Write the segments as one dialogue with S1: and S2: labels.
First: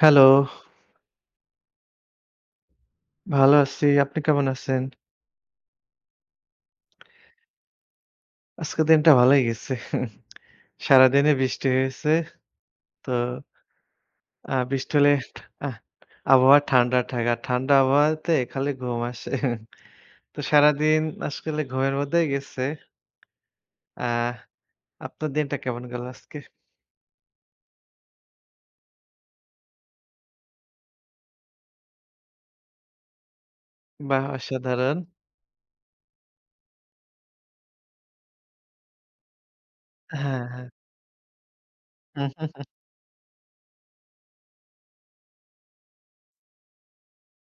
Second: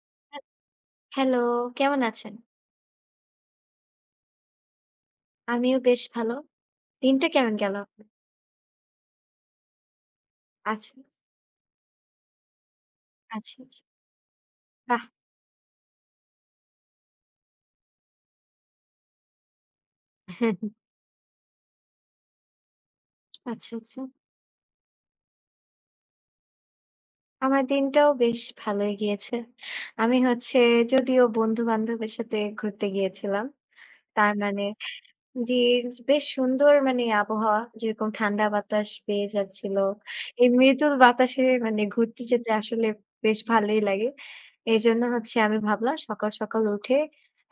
S1: Hello.
S2: অ্যা hello, কেমন আছেন?
S1: ভালো আছি। আপনি কেমন আছেন?
S2: আমিও বেশ ভালো। দিনটা কেমন গেলো আপনার?
S1: আজকে দিনটা ভালই গেছে।
S2: আচ্ছা, আচ্ছা।
S1: সারাদিনে বৃষ্টি হয়েছে। তো,
S2: আচ্ছা, আচ্ছা।
S1: আ বৃষ্টি
S2: বাহ!
S1: হলে আহ আবহাওয়া ঠান্ডা থাকে, আর ঠান্ডা আবহাওয়াতে খালি ঘুম আসে। তো সারাদিন আজকালে ঘুমের মধ্যেই গেছে।
S2: আচ্ছা, আচ্ছা।
S1: আহ, আপনার দিনটা কেমন গেল আজকে?
S2: আমার দিনটাও বেশ ভালোই গিয়েছে। আমি হচ্ছে যদিও বন্ধু-বান্ধবের সাথে ঘুরতে গিয়েছিলাম।
S1: বাহ!
S2: তার মানে
S1: অসাধারণ।
S2: জি, য বেশ সুন্দর মানে আবহাওয়া যেরকম ঠান্ডা বাতাস পেয়ে যাচ্ছিল।
S1: হ্যাঁ,
S2: এই
S1: হ্যাঁ।
S2: মৃদুল বাতাসে মানে ঘুরতে যেতে আসলে বেশ ভালোই লাগে। এজন্য হচ্ছে আমি ভাবলাম সকাল, সকাল উঠে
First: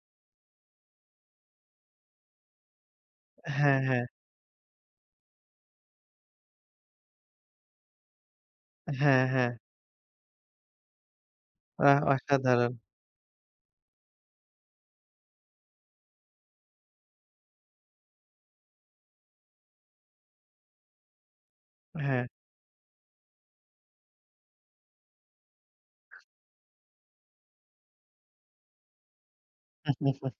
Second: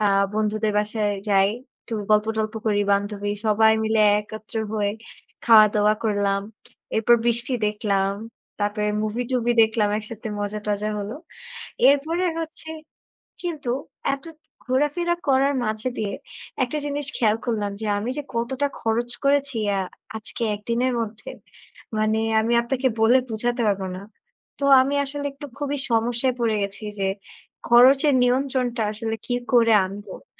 S2: আ বন্ধুদের বাসায় যাই, একটু গল্প-টল্প করি। বান্ধবী, সবাই
S1: হ্যাঁ,
S2: মিলে
S1: হ্যাঁ।
S2: একত্র হয়ে খাওয়া-দাওয়া করলাম। এরপর বৃষ্টি দেখলাম, তারপরে
S1: হ্যাঁ,
S2: মুভি-টুভি
S1: হ্যাঁ।
S2: দেখলাম একসাথে মজা-টজা হলো।
S1: বা
S2: এরপরে হচ্ছে
S1: অসাধারণ।
S2: কিন্তু এতো ঘোরাফেরা করার মাঝে দিয়ে একটা জিনিস খেয়াল করলাম যে আমি যে কতটা খরচ করেছি অ্যা আজকে ১ দিনের মধ্যে মানে
S1: হ্যাঁ।
S2: আমি আপনাকে বলে বুঝাতে পারব না। তো আমি আসলে একটু খুবই সমস্যায় পড়ে গেছি যে খরচের নিয়ন্ত্রণটা আসলে কী করে আনবো?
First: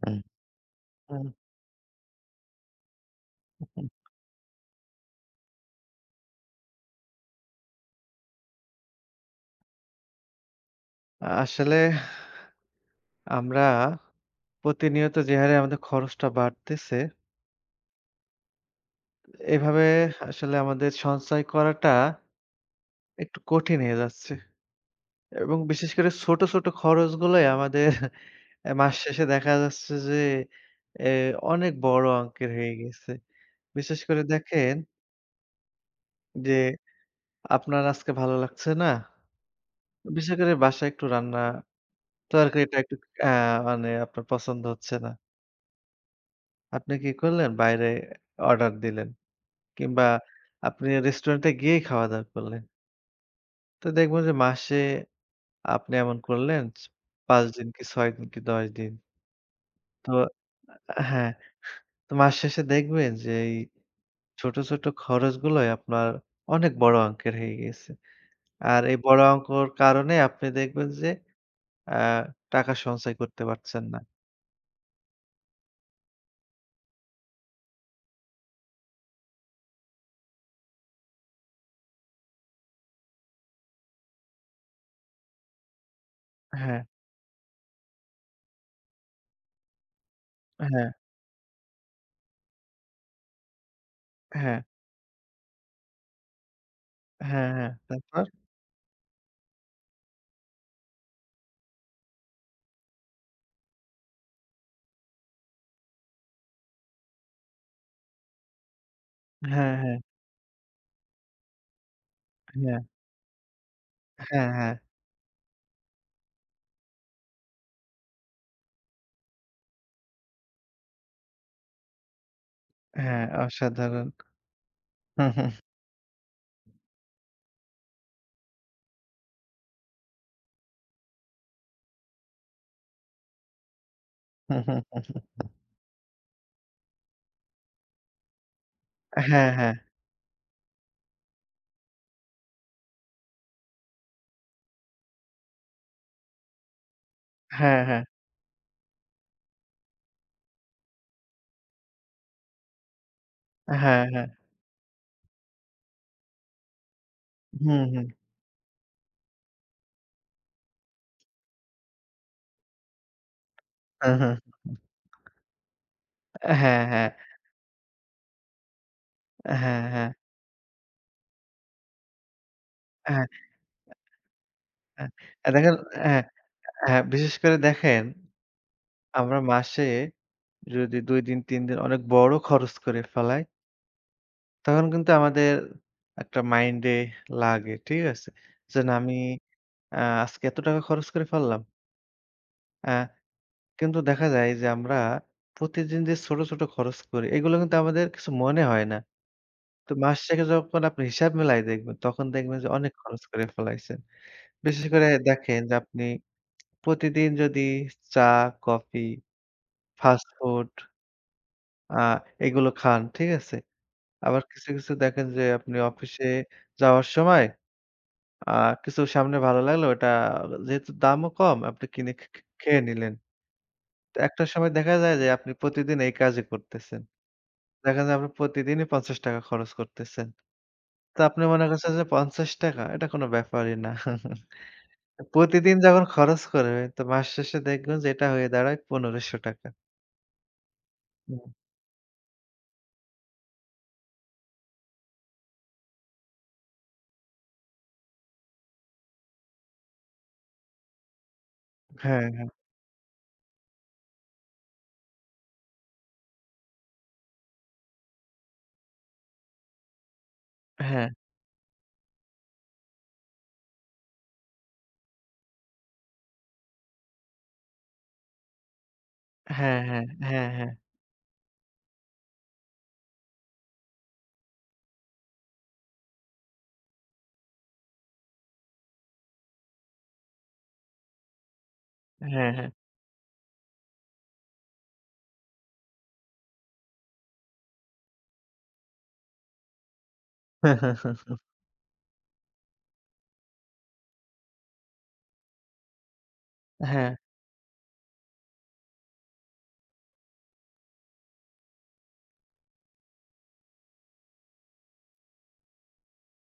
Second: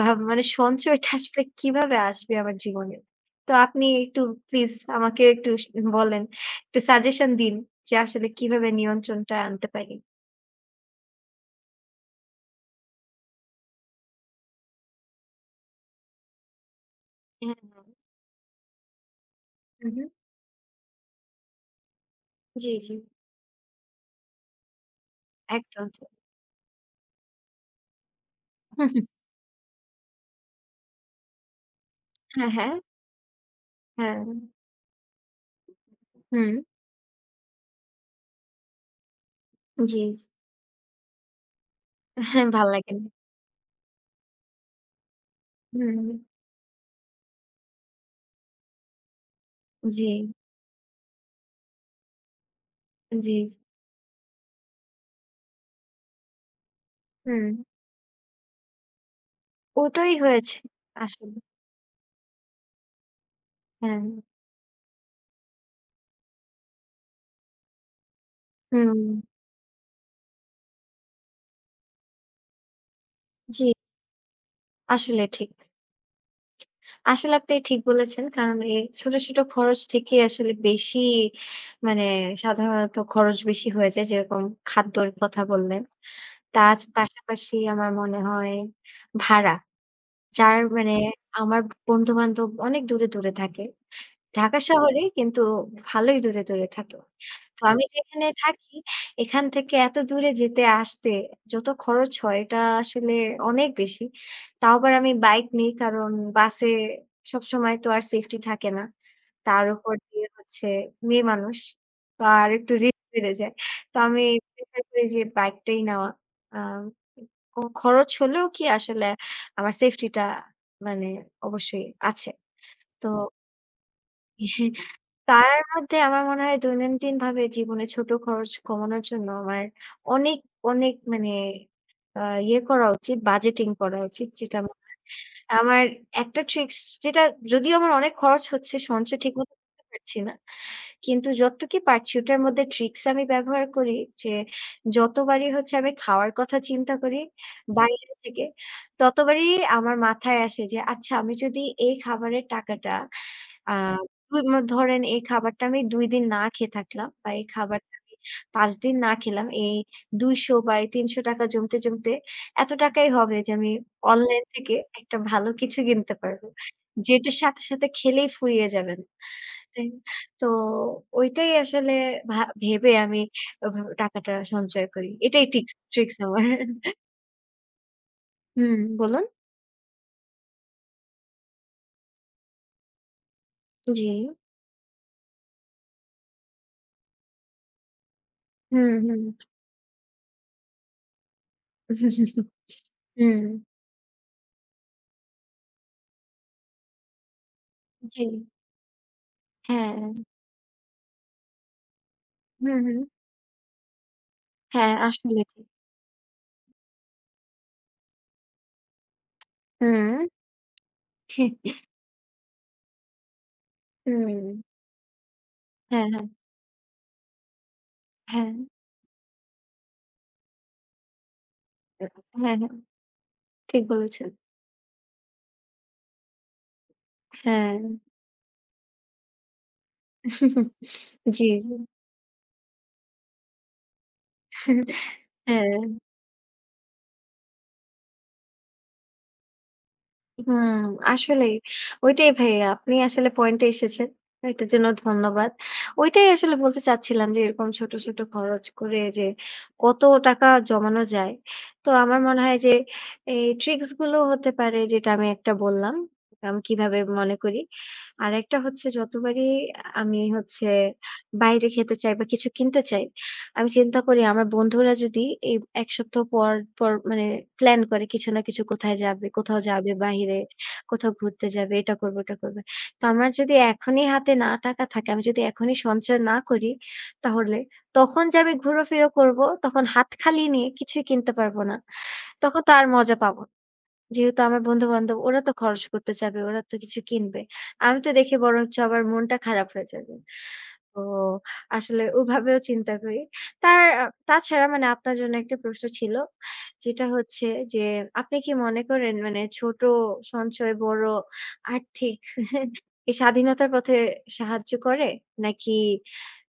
S2: ভাব মানে সঞ্চয়টা
S1: হুম।
S2: আসলে কীভাবে আসবে আমার জীবনে। তো আপনি একটু প্লিজ আমাকে একটু স বলেন, একটা সাজেশন দিন যে আসলে কিভাবে নিয়ন্ত্রণটা আনতে পারি।
S1: আসলে আমরা প্রতিনিয়ত যেহারে আমাদের খরচটা বাড়তেছে
S2: অ্যা হ্যাঁ।
S1: এভাবে
S2: উহু।
S1: আসলে আমাদের সঞ্চয় করাটা
S2: জি, জি।
S1: একটু কঠিন হয়ে যাচ্ছে এবং
S2: একদম
S1: বিশেষ
S2: ঠিক।
S1: করে ছোট, ছোট খরচগুলোই আমাদের অ্যা
S2: হুম,
S1: মাস
S2: হুম।
S1: শেষে দেখা যাচ্ছে যে এ অনেক বড়
S2: হ্যাঁ,
S1: অঙ্কের
S2: হ্যাঁ।
S1: হয়ে গেছে। বিশেষ করে
S2: হ্যাঁ।
S1: দেখেন যে
S2: হুম।
S1: আপনার আজকে ভালো লাগছে না,
S2: জি, জি।
S1: বিশেষ করে বাসায় একটু রান্না,
S2: অ্যা হ্যাঁ, ভাল
S1: তরকারিটা
S2: লাগে।
S1: একটু আ মানে আপনার পছন্দ হচ্ছে না।
S2: হুম।
S1: আপনি কি করলেন বাইরে অর্ডার দিলেন। কিংবা
S2: জি।
S1: আপনি রেস্টুরেন্টে গিয়েই খাওয়া-দাওয়া করলেন।
S2: জি, জ
S1: তো দেখব যে মাসে আপনি এমন করলেন ৫
S2: হুম।
S1: দিন কি ৬ দিন কি ১০ দিন।
S2: ওটাই
S1: তো
S2: হয়েছে
S1: অ্যা হ্যাঁ,
S2: আসলে।
S1: তো মাস শেষে দেখবেন যে এই
S2: হ্যাঁ।
S1: ছোট, ছোট খরচগুলোই আপনার অনেক বড় অংকের হয়ে গেছে। আর এই
S2: হুম।
S1: বড় অঙ্কের কারণে আপনি দেখবেন যে আ টাকা সঞ্চয় করতে
S2: জি।
S1: পারছেন না।
S2: আসলে ঠিক। আসলে আপনি ঠিক বলেছেন। কারণ এই ছোট, ছোট খরচ থেকেই আসলে বেশি মানে সাধারণত খরচ বেশি হয়ে যায় যেরকম খাদ্যের কথা বললেন। তাজ
S1: হ্যাঁ।
S2: পাশাপাশি আমার মনে হয় ভাড়া। যার মানে
S1: হ্যাঁ।
S2: আমার বন্ধু-বান্ধব অনেক দূরে, দূরে থাকে। ঢাকা
S1: হ্যাঁ।
S2: শহরে কিন্তু ভালোই দূরে, দূরে থাকে।
S1: হ্যাঁ,
S2: তো
S1: হ্যাঁ,
S2: আমি
S1: তারপর?
S2: যেখানে থাকি এখান থেকে এত দূরে যেতে আসতে যত খরচ হয় এটা আসলে অনেক বেশি। তাও আবার আমি বাইক নেই, কারণ বাসে সবসময় তো আর সেফটি থাকে না। তার
S1: হ্যাঁ,
S2: উপর
S1: হ্যাঁ।
S2: দিয়ে হচ্ছে মেয়ে মানুষ। তো আর একটু
S1: হ্যাঁ।
S2: রি বেড়ে যায়। তো আমি
S1: হ্যাঁ, হ্যাঁ।
S2: প্রেফার করি যে বাইক টাই নেওয়া। আম উম কোনো খরচ হলেও কি আসলে আমার সেফটি টা মানে অবশ্যই আছে। তো
S1: হ্যাঁ, অসাধারণ।
S2: পারার মধ্যে আমার মনে হয় দৈনন্দিন ভাবে জীবনে ছোট খরচ কমানোর জন্য আমার অনেক, অনেক মানে আ ইয়ে করা উচিত, বাজেটিং করা উচিত
S1: হু,
S2: যেটা
S1: হু,
S2: মনে হয়।
S1: হু, হু, হু।
S2: আমার একটা ট্রিক্স যেটা যদিও আমার অনেক খরচ হচ্ছে সঞ্চয় ঠিক
S1: হ্যাঁ,
S2: মতো
S1: হ্যাঁ।
S2: করতে পারছি না। কিন্তু যতটুকু পারছি ওটার মধ্যে ট্রিকস আমি ব্যবহার করি যে, যতবারই হচ্ছে আমি খাওয়ার কথা চিন্তা করি।
S1: হ্যাঁ, হ্যাঁ।
S2: বাইরে থেকে ততবারই আমার মাথায় আসে যে আচ্ছা আমি যদি এই খাবারের টাকাটা আ
S1: হ্যাঁ,
S2: [unintelligible]
S1: হ্যাঁ।
S2: ধরেন এই খাবারটা আমি ২ দিন না খেয়ে থাকলাম বা এই
S1: হুম,
S2: খাবারটা
S1: হুম।
S2: আমি ৫ দিন না খেলাম। এই ২০০ বা এই ৳৩০০ জমতে, জমতে এত টাকাই হবে যে আমি
S1: হুম, হুম।
S2: অনলাইন থেকে একটা ভালো কিছু কিনতে পারবো।
S1: অ্যা হ্যাঁ, হ্যাঁ।
S2: যেটার সাথে, সাথে খেলেই ফুরিয়ে যাবেন।
S1: অ্যা হ্যাঁ,
S2: তাই
S1: হ্যাঁ।
S2: তো ঐটাই আসলে ভা ভেবে আমি
S1: হ্যাঁ।
S2: ওভাবে টাকাটা সঞ্চয়
S1: অ্যা
S2: করি। এটাই
S1: অ্যা
S2: টিকস
S1: দেখেন, অ্যা
S2: ট্রিক্স আমার।
S1: হ্যাঁ, বিশেষ করে দেখেন।
S2: হুম বলুন।
S1: আমরা মাসে যদি ২ দিন ৩ দিন অনেক বড় খরচ করে ফেলাই
S2: জি।
S1: তখন কিন্তু আমাদের একটা মাইন্ডে লাগে। ঠিক আছে? যে
S2: হু,
S1: না আমি
S2: হু।
S1: আ আজকে এত টাকা খরচ করে ফেললাম? অ্যা
S2: হুম।
S1: কিন্তু দেখা যায় যে আমরা প্রতিদিন যে ছোট, ছোট খরচ করি এগুলো কিন্তু আমাদের কিছু
S2: জী।
S1: মনে হয় না। তো মাস
S2: হ্যাঁ।
S1: থেকে যখন আপনি হিসাব মেলায় দেখবেন, তখন দেখবেন যে
S2: হু,
S1: অনেক
S2: হু।
S1: খরচ করে ফেলাইছেন। বিশেষ
S2: হ্যাঁ,
S1: করে
S2: আসলেই।
S1: দেখেন যে আপনি প্রতিদিন যদি চা, কফি,
S2: হুম।
S1: ফাস্ট ফুড আ এগুলো খান। ঠিক আছে? আবার
S2: হুম।
S1: কিছু, কিছু দেখেন যে আপনি
S2: হ্যাঁ,
S1: অফিসে
S2: হ্যাঁ।
S1: যাওয়ার সময় আ
S2: হ্যাঁ।
S1: কিছু সামনে ভালো লাগলো ওইটা যেহেতু দামও কম আপনি
S2: উ
S1: কিনে খে খে
S2: হ্যাঁ, হ্যাঁ,
S1: খেয়ে নিলেন।
S2: ঠিক বলেছেন।
S1: একটা সময় দেখা যায় যে আপনি প্রতিদিন এই কাজে করতেছেন।
S2: হ্যাঁ।
S1: দেখা যায় আপনা প্রতিদিনই ৳৫০ খরচ করতেছেন। তো আপনি
S2: জি,
S1: মনে
S2: জি।
S1: করছেন যে ৳৫০? এটা কোন ব্যাপারই না। প্রতিদিন
S2: হ্যাঁ।
S1: যখন খরচ করবেন তো মাস শেষে দেখবেন যে এটা হয়ে দাঁড়ায় ৳১৫০০।
S2: হুম!
S1: হুম।
S2: আসলেই ঐটাই ভাইয়া আপনি আসলে পয়েন্টে এসেছেন। এটার জন্য ধন্যবাদ। ঐটাই আসলে বলতে চাচ্ছিলাম যে এরকম ছোট, ছোট খরচ করে যে কত টাকা জমানো যায়। তো আমার
S1: হ্যাঁ,
S2: মনে
S1: হ্যাঁ।
S2: হয় যে এই ট্রিকস গুলো হতে পারে যেটা আমি একটা বললাম। আম কিভাবে মনে করি। আরেকটা হচ্ছে যতবারই আমি হচ্ছে
S1: হ্যাঁ।
S2: বাইরে খেতে চাই, বা কিছু কিনতে চাই, আমি চিন্তা করি আমার বন্ধুরা যদি এই ১ সপ্তাহ পর, পর মানে প্লান করে কিছু না কিছু কোথায় যাবে, কোথাও
S1: হ্যাঁ,
S2: যাবে
S1: হ্যাঁ,
S2: বাহিরে,
S1: হ্যাঁ, হ্যাঁ।
S2: কোথাও ঘুরতে যাবে, এটা করবো ওটা করবে। তো আমার যদি এখনই হাতে না টাকা থাকে, আমি যদি এখনই সঞ্চয় না করি। তাহলে তখন যে আমি ঘুরা-ফিরা করব, তখন হাত খালি নিয়ে কিছুই কিনতে পারব না।
S1: হ্যাঁ,
S2: তখন
S1: হ্যাঁ।
S2: তো আর মজা পাবো না। যেহেতু আমার বন্ধু-বান্ধব ওরা তো খরচ করতে চাবে, ওরা তো কিছু কিনবে। আমি তো দেখে বরঞ্চ আবার মনটা খারাপ হয়ে যাবে। তো আসলে ওভাবেও চিন্তা করি। তার আ তাছাড়া মানে আপনার জন্য একটা প্রশ্ন ছিল। যেটা
S1: হ্যাঁ।
S2: হচ্ছে যে আপনি কি মনে করেন? মানে ছোট সঞ্চয় বড় আর্থিক স্বাধীনতার পথে সাহায্য করে নাকি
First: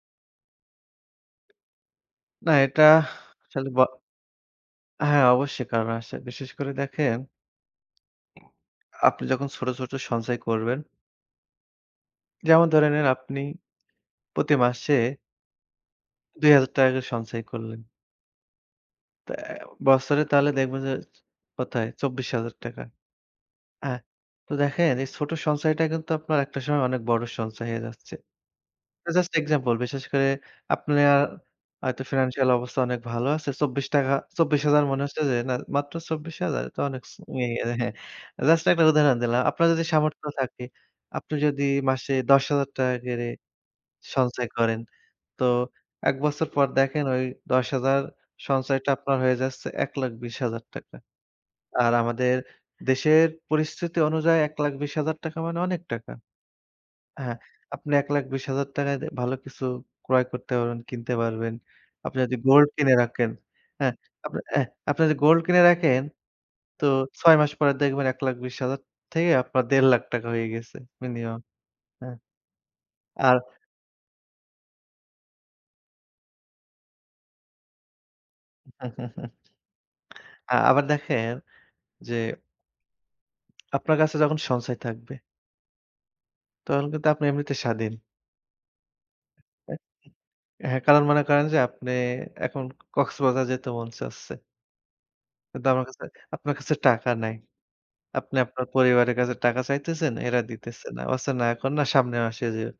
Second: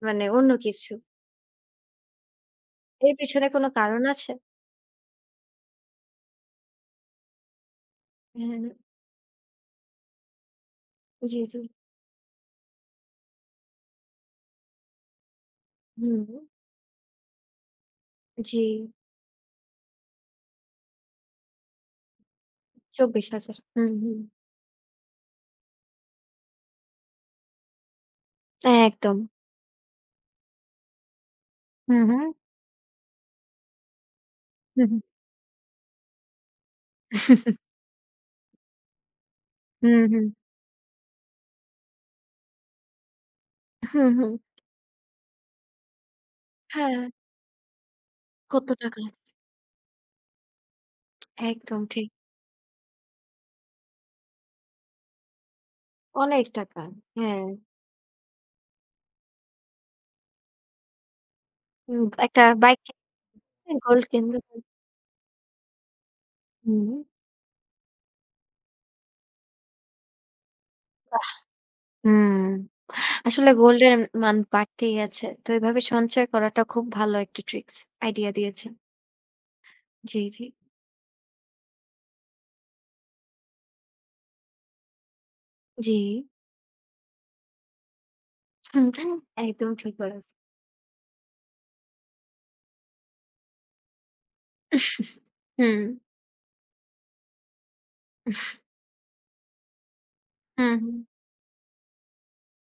S2: মানে অন্য কিছু?
S1: না এটা
S2: এর পেছনে কোনো
S1: আসলে ব
S2: কারণ আছে?
S1: হ্যাঁ, অবশ্যই কারণ আসে বিশেষ করে দেখেন
S2: হুম, হুম, হুম।
S1: আপনি যখন ছোট, ছোট সঞ্চয় করবেন
S2: জি, জি।
S1: যেমন ধরে নিন আপনি প্রতি মাসে
S2: হুম।
S1: ৳2০০০ করে সঞ্চয় করলেন।
S2: জি।
S1: তা অ্যা বৎসরে তাহলে দেখবেন যে চ কোথায় ৳২৪,০০০।
S2: ২৪,০০০ হুম,
S1: হ্যাঁ,
S2: হুম।
S1: তো দেখেন এই ছোট সঞ্চয়টা কিন্তু আপনার একটা সময় অনেক বড় সঞ্চয় হয়ে যাচ্ছে। এটা
S2: একদম।
S1: জাস্ট এক্সাম্পল, বিশেষ করে আপনার
S2: হুম,
S1: হয়তো
S2: হুম।
S1: ফাইন্যান্সিয়াল অবস্থা অনেক ভালো আছে। ৳২৪, ২৪,০০০
S2: হুম,
S1: মনে
S2: হু।
S1: হচ্ছে যে না মাত্র ২৪,০০০? তো অনেক স ইয়ে হ্যাঁ, জাস্ট একটা উদাহরণ দিলাম। আপনার যদি
S2: হুম, হুম।
S1: সামর্থ্য থাকে, আপনি যদি মাসে ৳১০,০০০ করে
S2: হুম, হুম।
S1: সঞ্চয় করেন, তো ১ বছর পর
S2: হ্যাঁ।
S1: দেখেন ওই ১০,০০০
S2: কত
S1: সঞ্চয়টা
S2: টাকা?
S1: আপনার হয়ে যাচ্ছে ৳১,২০,০০০
S2: একদম
S1: আর
S2: ঠিক।
S1: আমাদের দেশের পরিস্থিতি অনুযায়ী ৳১,২০,০০০ মানে অনেক টাকা।
S2: অনেক টাকা,
S1: হ্যাঁ,
S2: হ্যাঁ।
S1: আপনি ৳১,২০,০০০-য় ভালো কিছু ক্রয় করতে পারবেন, কিনতে পারবেন।
S2: হুম,
S1: আপনি যদি
S2: একটা
S1: গোল্ড
S2: বাইক কি
S1: কিনে রাখেন,
S2: [unintelligible]
S1: হ্যাঁ,
S2: গোল্ড কিনতে
S1: আপনি অ্যা
S2: পারে।
S1: আপনি যদি গোল্ড কিনে রাখেন তো
S2: হুম।
S1: ৬ মাস পরে দেখবেন ১,২০,০০০ থেকে আপনার ৳১,৫০,০০০ হয়ে গেছে
S2: বাহ!
S1: মিনিমাম। হ্যাঁ,
S2: হুম,
S1: আর
S2: আসলে গোল্ডের মান বাড়তেই আছে। তো এভাবে সঞ্চয় করাটা খুব ভালো একটা ট্রিক্স, আইডিয়া দিয়েছেন। জি, জি।
S1: আ আবার দেখেন যে আপনার কাছে যখন সঞ্চয় থাকবে।
S2: জী।
S1: তখন কিন্তু আপনি এমনিতে স্বাধীন।
S2: [unintelligible] একদমই ঠিক বলেছে।
S1: অ্যা হ্যাঁ, কারণ মনে করেন যে আপনি এখন কক্সবাজার যেতে মন চাচ্ছে। কিন্তু আমার
S2: হুম।
S1: কাছে, আপনার কাছে টাকা নাই। আপনি
S2: উহ।
S1: আপনার পরিবারের কাছে টাকা চাইতেছেন, এরা
S2: হু,
S1: দিতেছে না।
S2: হুম।
S1: বলছে না এখন না সামনের মাসে যেও।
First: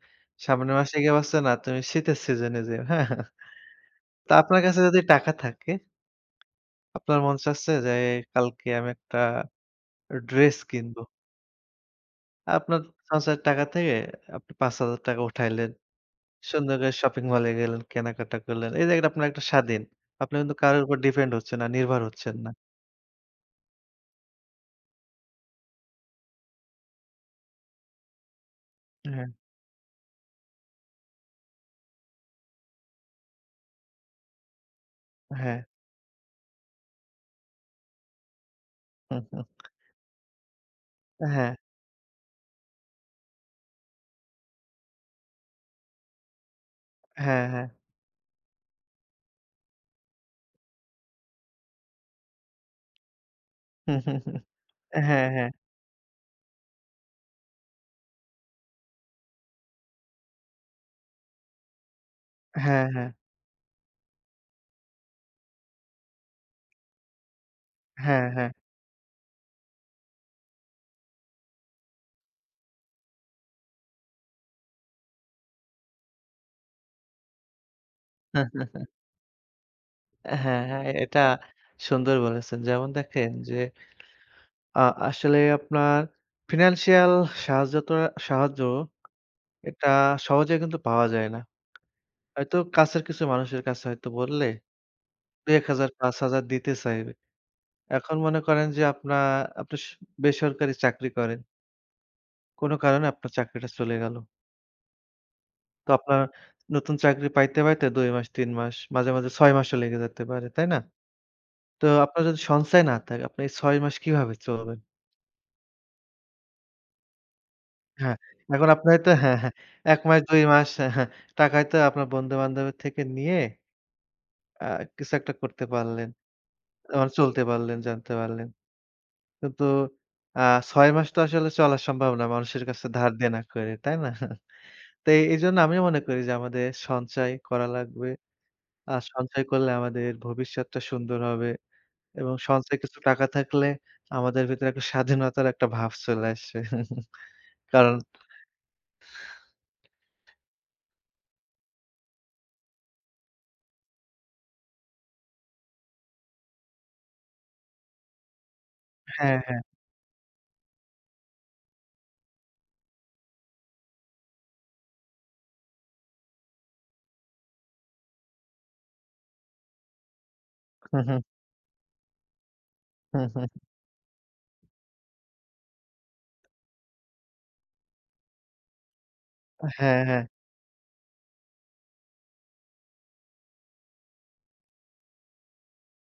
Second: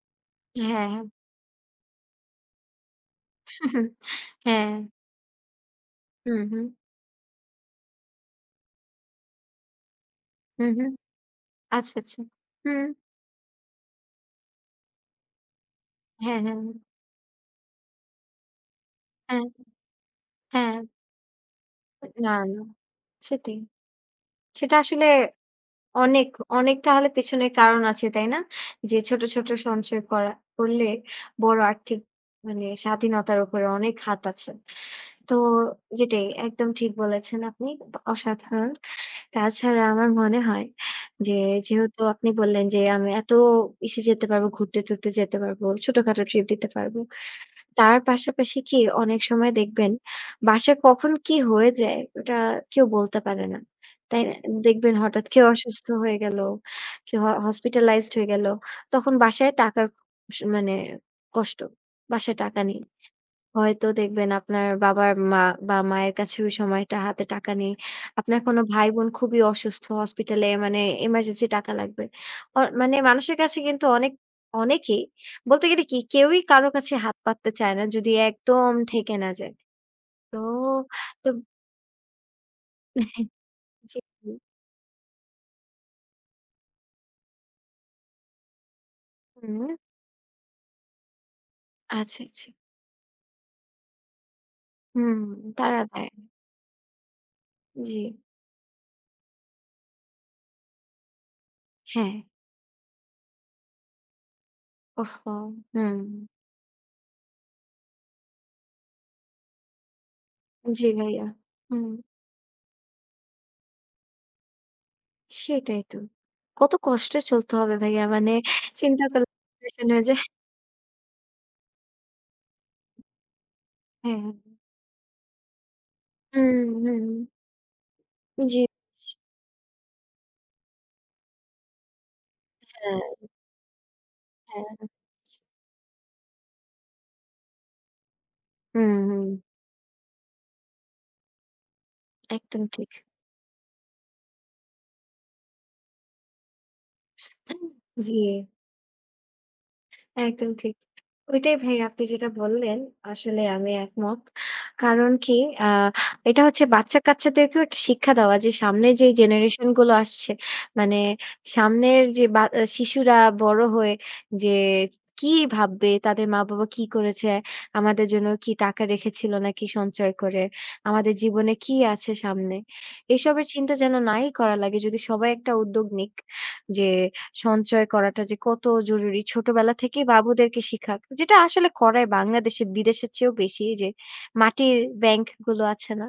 S1: সামনের
S2: হ্যাঁ,
S1: মাসে
S2: হ্যাঁ।
S1: গিয়ে বলছে না তুমি শীতের সিজনে যেও, হ্যাঁ। তা আপনার
S2: হ্যাঁ।
S1: কাছে যদি টাকা থাকে
S2: হুম, হুম।
S1: আপনার মন চাচ্ছে যে কালকে আমি একটা ড্রেস
S2: হুম, হুম।
S1: কিনবো।
S2: আচ্ছা, আচ্ছা,
S1: আপনার
S2: হুম।
S1: সঞ্চয়ের টাকা থেকে আপনি ৫০০০ উঠাইলেন।
S2: হ্যাঁ, হ্যাঁ,
S1: সুন্দর
S2: হ্যাঁ।
S1: করে শপিং মলে গেলেন, কেনাকাটা করলেন। এই জায়গাটা আপনার একটা
S2: হ্যাঁ,
S1: স্বাধীন। আপনারা কিন্তু
S2: হ্যাঁ।
S1: কারো উপর ডিপেন্ড হচ্ছেন না, নির্ভর
S2: এ না,
S1: হচ্ছেন না।
S2: না সেটাই। সেটা আসলে অনেক, অনেক তাহলে পেছনের কারণ আছে, তাই না? যে ছোট,
S1: হ্যাঁ।
S2: ছোট সঞ্চয় করা করলে বড় আর্থিক মানে স্বাধীনতার উপরে অনেক হাত আছে। তো
S1: হ্যাঁ।
S2: যেটাই একদম ঠিক বলেছেন আপনি অসাধারণ।
S1: হুম, হুম।
S2: তাছাড়া আমার মনে হয়
S1: অ্যা
S2: যে,
S1: হ্যাঁ।
S2: যেহেতু আপনি বললেন যে, আমি এত ইসে যেতে পারবো, ঘুরতে-টুরতে যেতে পারবো, ছোটখাটো ট্রিপ দিতে পারব।
S1: হ্যাঁ, হ্যাঁ।
S2: তার পাশাপাশি কি অনেক সময় দেখবেন বাসায় কখন কি হয়ে যায় ওটা কেউ বলতে পারে না। তাই দেখবেন হঠাৎ
S1: হ্যাঁ,
S2: কেউ
S1: হ্যাঁ।
S2: অসুস্থ হয়ে গেল, কেউ হ হসপিটালাইজড হয়ে গেল। তখন বাসায় টাকার স মানে কষ্ট। বাসায় টাকা নেই।
S1: হ্যাঁ, হ্যাঁ।
S2: হয়তো দেখবেন আপনার বাবার-মা বা মায়ের কাছে ওই সময়টা হাতে টাকা নেই।
S1: হ্যাঁ,
S2: আপনার
S1: হ্যাঁ।
S2: কোন ভাই-বোন খুবই অসুস্থ হসপিটালে মানে এমার্জেন্সি টাকা লাগবে। আ মানে মানুষের কাছে কিন্তু অনেক অনেকেই বলতে গেলে কি কেউই কারো কাছে হাত পাততে চায় না যদি একদম ঠেকে না যায়।
S1: অ্যা
S2: তো
S1: হ্যাঁ, হ্যাঁ এটা
S2: তো
S1: সুন্দর বলেছেন। যেমন দেখেন যে,
S2: জী, জী।
S1: আ আসলে আপনার ফিন্যানন্সিয়াল সাহায্য তো সাহায্য
S2: হুম।
S1: এটা সহজে কিন্তু পাওয়া যায় না।
S2: আচ্ছা, আচ্ছা।
S1: হয়তো কাছের কিছু মানুষের কাছে হয়তো বললে।
S2: হুম,
S1: দুই-এক
S2: তারা
S1: হাজার
S2: দেয়।
S1: ৫০০০ দিতে চাইবে।
S2: জী।
S1: এখন মনে করেন যে আপনা আপনি স বেসরকারি চাকরি করেন।
S2: হ্যাঁ।
S1: কোন কারণে আপনার চাকরিটা চলে গেল।
S2: ও হো,
S1: তো আপনার
S2: হুম।
S1: নতুন চাকরি পাইতে, পাইতে ২ মাস ৩ মাস মাঝে, মাঝে ৬ মাসও লেগে যেতে পারে, তাই না?
S2: জি, ভাইয়া
S1: তো
S2: হুম।
S1: আপনার যদি সঞ্চয় না থাকে, আপনি এই ৬ মাস কিভাবে চলবেন?
S2: সেটাই তো কত কষ্টে চলতে হবে ভাইয়া,
S1: হ্যাঁ,
S2: মানে
S1: এখন আপনার
S2: চিন্তা
S1: তো
S2: করলে
S1: হ্যাঁ, হ্যাঁ
S2: ডিপ্রেশন
S1: ১
S2: হয়ে যায়।
S1: মাস ২ মাস অ্যা হ্যাঁ, টাকাই তো আপনার বন্ধু-বান্ধবের থেকে নিয়ে
S2: হ্যাঁ।
S1: আ কিছু একটা করতে পারলেন,
S2: হুম,
S1: আ
S2: হুম।
S1: চলতে পারলেন, জানতে পারলেন।
S2: জি।
S1: কিন্তু আ ৬ মাস তো আসলে চলা সম্ভব না মানুষের কাছে ধার
S2: হ্যাঁ।
S1: দেনা করে তাই না?
S2: হ্যাঁ।
S1: তো এ এইজন্য আমিও মনে করি যে আমাদের সঞ্চয় করা লাগবে আ
S2: হুম, হুম।
S1: সঞ্চয় করলে আমাদের ভবিষ্যৎটা সুন্দর হবে, এবং
S2: একদম
S1: সঞ্চয়
S2: ঠিক।
S1: কিছু টাকা থাকলে আমাদের ভেতরে একটা স্বাধীনতার একটা ভাব চলে আসবে কারণ
S2: জি। একদম ঠিক। ওইটাই ভাই আপনি যেটা বললেন, আসলে আমি একমত। কারণ কি আ এটা হচ্ছে বাচ্চা-কাচ্চাদেরকেও একটা শিক্ষা দেওয়া যে সামনের যে
S1: হ্যাঁ, হ্যাঁ।
S2: জেনারেশন গুলো আসছে, মানে সামনের যে বা অ্যা শিশুরা বড় হয়ে যে কি ভাববে, তাদের মা-বাবা কি করেছে আমাদের জন্য কি টাকা রেখেছিল, নাকি সঞ্চয় করে,
S1: হু,
S2: আমাদের
S1: হু।
S2: জীবনে কি আছে সামনে?
S1: হুম,
S2: এসবের
S1: হুম।
S2: চিন্তা যেন নাই করা লাগে যদি সবাই একটা উদ্যোগ নিক যে সঞ্চয় করাটা যে কত জরুরি।
S1: আ
S2: ছোটবেলা
S1: হ্যাঁ,
S2: থেকেই
S1: হ্যাঁ।
S2: বাবুদেরকে শিখাক, যেটা আসলে করায় বাংলাদেশের বিদেশের চেয়েও বেশি যে মাটির ব্যাংক গুলো আছে না?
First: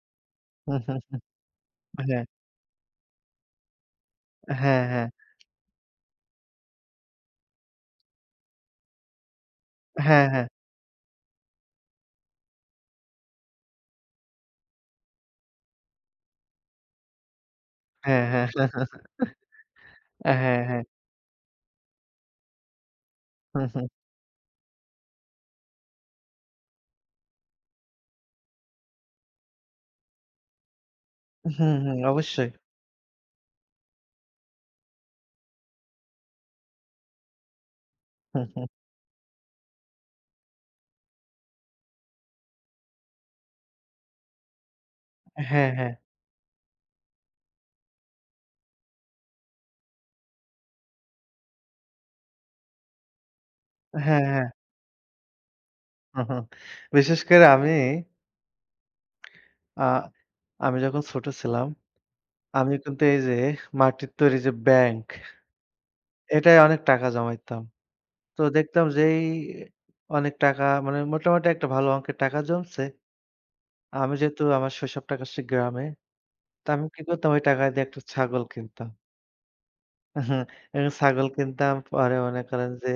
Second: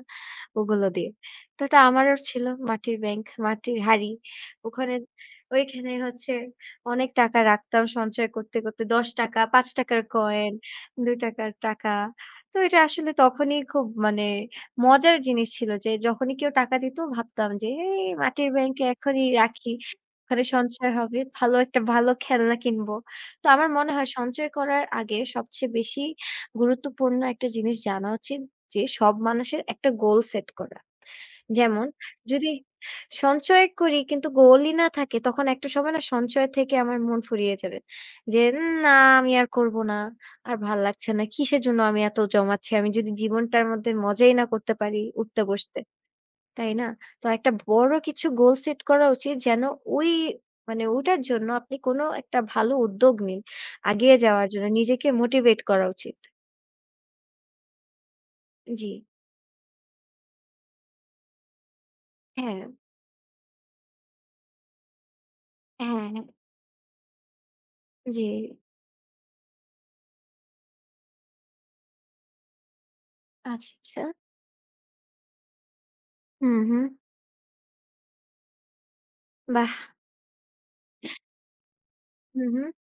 S2: ওগুলো দিয়ে। তো এটা
S1: আ
S2: আমারও
S1: হ্যাঁ।
S2: ছিল মাটির ব্যাংক, মাটির হাড়ি।
S1: হ্যাঁ,
S2: ওখানে
S1: হ্যাঁ।
S2: ওইখানে হচ্ছে অনেক টাকা রাখতাম সঞ্চয় করতে, করতে ৳১০ ৳৫ র
S1: হ্যাঁ, হ্যাঁ।
S2: কয়েন, ৳২ র টাকা। তো এটা আসলে তখনই খুব মানে মজার জিনিস ছিল যে যখনই কেউ টাকা দিত ভাবতাম যে এই
S1: অ্যা হ্যাঁ,
S2: মাটির ব্যাংকে এখনই রাখি,
S1: অ্যা
S2: ওখানে
S1: হ্যাঁ, হ্যাঁ।
S2: সঞ্চয় হবে, ভালো একটা ভালো খেলনা কিনবো। তো
S1: হুম,
S2: আমার
S1: হুম।
S2: মনে হয় সঞ্চয় করার আগে সবচেয়ে বেশি গুরুত্বপূর্ণ একটা জিনিস জানা উচিত, যে সব মানুষের একটা গোল সেট করা।
S1: হুম,
S2: যেমন
S1: হুম অবশ্যই।
S2: যদি, সঞ্চয় করি কিন্তু গোলই না থাকে তখন একটা সময় না সঞ্চয় থেকে আমার মন ফুরিয়ে যাবে। যে
S1: হুম, হুম।
S2: উম না আমি আর করব না, আর ভাল লাগছে না, কিসের জন্য আমি এত জমাচ্ছি, আমি যদি জীবনটার মধ্যে মজাই না করতে পারি উঠতে
S1: হ্যাঁ,
S2: বসতে,
S1: হ্যাঁ।
S2: তাই না? তো একটা বড় কিছু গোল সেট করা উচিত যেন ওই মানে ওটার জন্য আপনি কোন একটা ভালো উদ্যোগ নিন। আগিয়ে
S1: হ্যাঁ, হ্যাঁ।
S2: যাওয়ার জন্য নিজেকে মোটিভেট করা উচিত।
S1: হু, হু। বিশেষ করে আমি
S2: জি।
S1: আ আমি যখন ছোট ছিলাম।
S2: হ্যাঁ।
S1: আমি কিন্তু এই যে মাটির তৈরি যে ব্যাংক।
S2: হ্যাঁ, হ্যাঁ।
S1: এটায় অনেক টাকা জমাইতাম। তো
S2: জি।
S1: দেখতাম যে, এই অনেক টাকা মানে মোটামুটি একটা ভালো অঙ্কের টাকা জমছে।
S2: আচ্ছা, আচ্ছা।
S1: আমি যেহেতু আমার শৈশব টা কাটছি গ্রামে,
S2: হুম,
S1: তো
S2: হুম।
S1: আমি কি করতাম ওই টাকা দিয়ে একটা ছাগল কিনতাম।
S2: বাহ!
S1: একটা ছাগল কিনতাম। পরে মনে
S2: হুম, হুম।
S1: করেন যে,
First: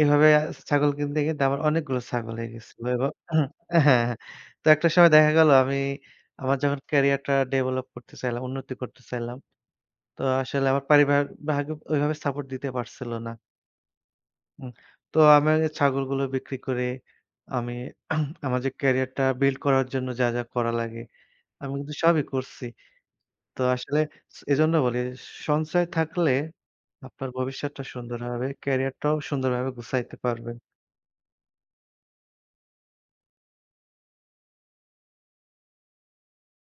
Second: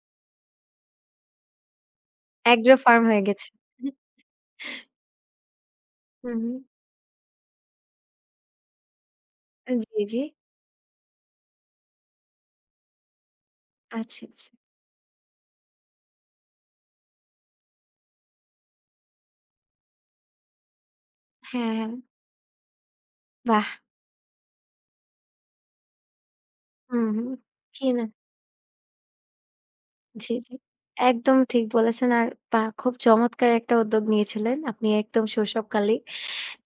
S1: এভাবে অ্যা ছাগল কিনতে, কিনতে আমার অনেকগুলো ছাগল হয়ে
S2: এগ্রো
S1: গেছিল
S2: ফার্ম
S1: এবং
S2: হয়ে গেছে।
S1: অ্যা হ্যাঁ, হ্যাঁ। তো একটা সময় দেখা গেলো আমি
S2: হুম,
S1: আমার
S2: হুম।
S1: যখন ক্যারিয়ারটা ডেভেলপ করতে চাইলাম, উন্নতি করতে চাইলাম।
S2: জি, জি।
S1: তো আসলে আমার পারিবার ভাবে ঐভাবে সাপোর্ট দিতে পারছিল না।
S2: আচ্ছা, আচ্ছা।
S1: উম তো আমি ছাগলগুলো বিক্রি করে আমি আমার যে ক্যারিয়ারটা বিল্ড করার জন্য যা, যা করা লাগে, আমি
S2: হ্যাঁ, হ্যাঁ।
S1: কিন্তু সবই করছি। তো
S2: বাহ!
S1: আসলে স এজন্য বলি সঞ্চয় থাকলে
S2: হুম, হুম,
S1: আপনার ভবিষ্যৎটা
S2: কিনা।
S1: সুন্দর হবে। ক্যারিয়ারটাও সুন্দরভাবে গুছাইতে
S2: জি, জি।
S1: পারবেন।
S2: একদম ঠিক বলেছেন। আর বাহ! খুব চমৎকার একটা উদ্যোগ নিয়েছিলেন। আপনি একদম শৈশব কালেই।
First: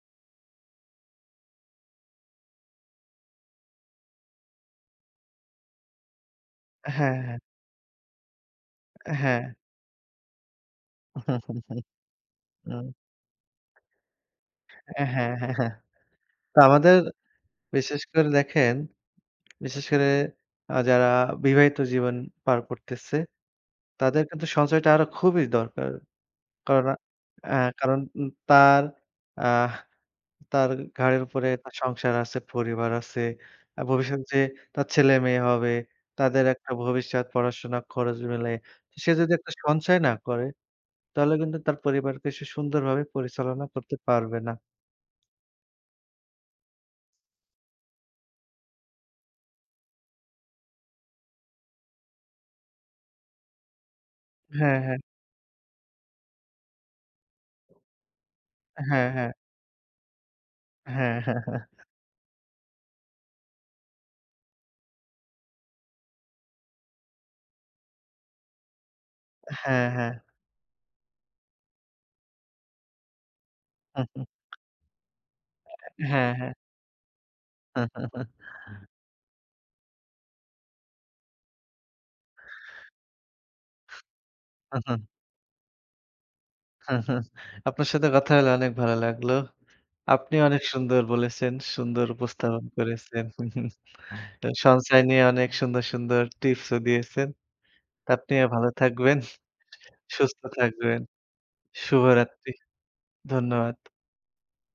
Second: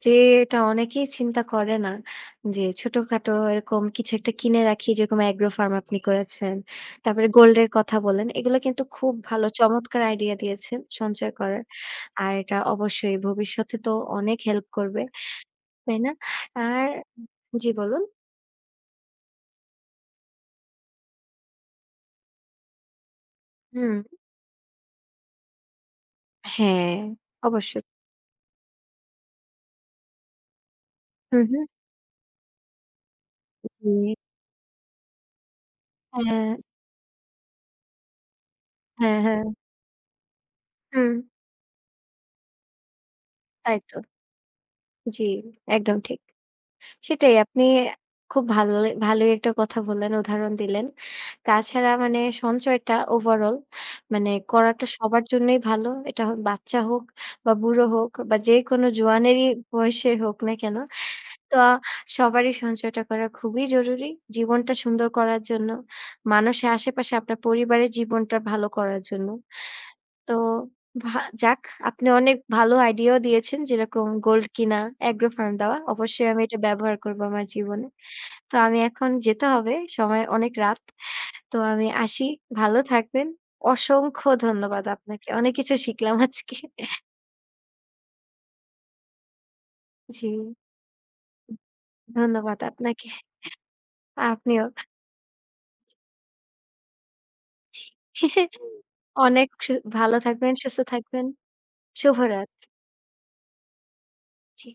S2: যে এটা অনেকেই চিন্তা করে না, যে ছোটখাটো এরকম কিছু একটা কিনে রাখি যেরকম এগ্রো ফার্ম আপনি করেছেন।
S1: হ্যাঁ,
S2: তারপরে
S1: হ্যাঁ।
S2: গোল্ড এর কথা বলেন। এগুলা কিন্তু খুব
S1: অ্যা হ্যাঁ।
S2: ভালো চমৎকার আইডিয়া দিয়েছেন সঞ্চয় করার। আর এটা
S1: উম
S2: অবশ্যই ভবিষ্যতে তো অনেক হেল্প
S1: আ
S2: করবে।
S1: হ্যাঁ, হ্যাঁ, হ্যাঁ।
S2: তাই না?
S1: তো
S2: আর
S1: আমাদের
S2: জি
S1: বিশেষ
S2: বলুন।
S1: করে দেখেন, বিশেষ করে আ যারা বিবাহিত জীবন পার করতেছে।
S2: হুম।
S1: তাদের কিন্তু সঞ্চয়টা আরো খুবই দরকার।
S2: হ্যাঁ,
S1: কারণ অ্যা
S2: অবশ্যই।
S1: কারণ উম তার আহ তার ঘাড়ের
S2: হুম,
S1: উপরে
S2: হুম।
S1: তার সংসার আছে, পরিবার আছে। অ্যা
S2: [unintelligible]
S1: ভবিষ্যতে যে তার ছেলেমেয়ে হবে, তাদের
S2: হ্যাঁ।
S1: একটা ভবিষ্যৎ পড়াশোনা খরচ মেলে। সে
S2: হ্যাঁ,
S1: যদি
S2: হ্যাঁ।
S1: একটা সঞ্চয় না করে,
S2: হুম।
S1: তাহলে কিন্তু তার পরিবারকে সে সুন্দরভাবে পরিচালনা
S2: তাই তো।
S1: করতে পারবে না।
S2: জী, একদম ঠিক। সেটাই আপনি খুব ভালো ভালোই একটা কথা বললেন, উদাহরণ দিলেন। তাছাড়া মানে সঞ্চয়টা ওভারঅল মানে
S1: হ্যাঁ,
S2: করাটা
S1: হ্যাঁ।
S2: সবার জন্যই ভালো। এটা হোক বাচ্চা হোক বা বুড়ো হোক বা যেকোনো
S1: হ্যাঁ, হ্যাঁ।
S2: জোয়ানেরই বয়স হোক না কেন।
S1: হ্যাঁ, হ্যাঁ,
S2: তো
S1: হ্যাঁ।
S2: সবারই সঞ্চয়টা করা খুবই জরুরী। জীবনটা সুন্দর করার জন্য। মানুষের আশেপাশে আপনার পরিবারের জীবনটা ভালো করার জন্য।
S1: আ হ্যাঁ, হ্যাঁ।
S2: তো ভা যাক আপনি অনেক ভালো আইডিয়াও দিয়েছেন, যেরকম
S1: উহুম।
S2: গোল্ড কিনা এগ্রো ফার্ম দেওয়া। অবশ্যই
S1: হ্যাঁ,
S2: আমি
S1: হ্যাঁ।
S2: এটা ব্যবহার করব আমার জীবনে। তো আমি এখন যেতে হবে সময় অনেক রাত। তো আমি আসি। ভালো থাকবেন। অসংখ্য
S1: হু,
S2: ধন্যবাদ
S1: হু।
S2: আপনাকে। অনেক কিছু শিখলাম আজকে।
S1: আপনার সাথে কথা হলে অনেক ভালো লাগলো।
S2: জি।
S1: আপনি অনেক সুন্দর বলেছেন, সুন্দর
S2: ধন্যবাদ
S1: উপস্থাপন
S2: আপনাকে,
S1: করেছেন।
S2: আপনিও।
S1: সঞ্চয় নিয়ে অনেক সুন্দর, সুন্দর টিপসও দিয়েছেন। আপনিও ভালো থাকবেন।
S2: অনেক সু ভালো
S1: সুস্থ
S2: থাকবেন, সুস্থ
S1: থাকবেন।
S2: থাকবেন। শুভরাত।
S1: শুভরাত্রি। ধন্যবাদ।
S2: জি।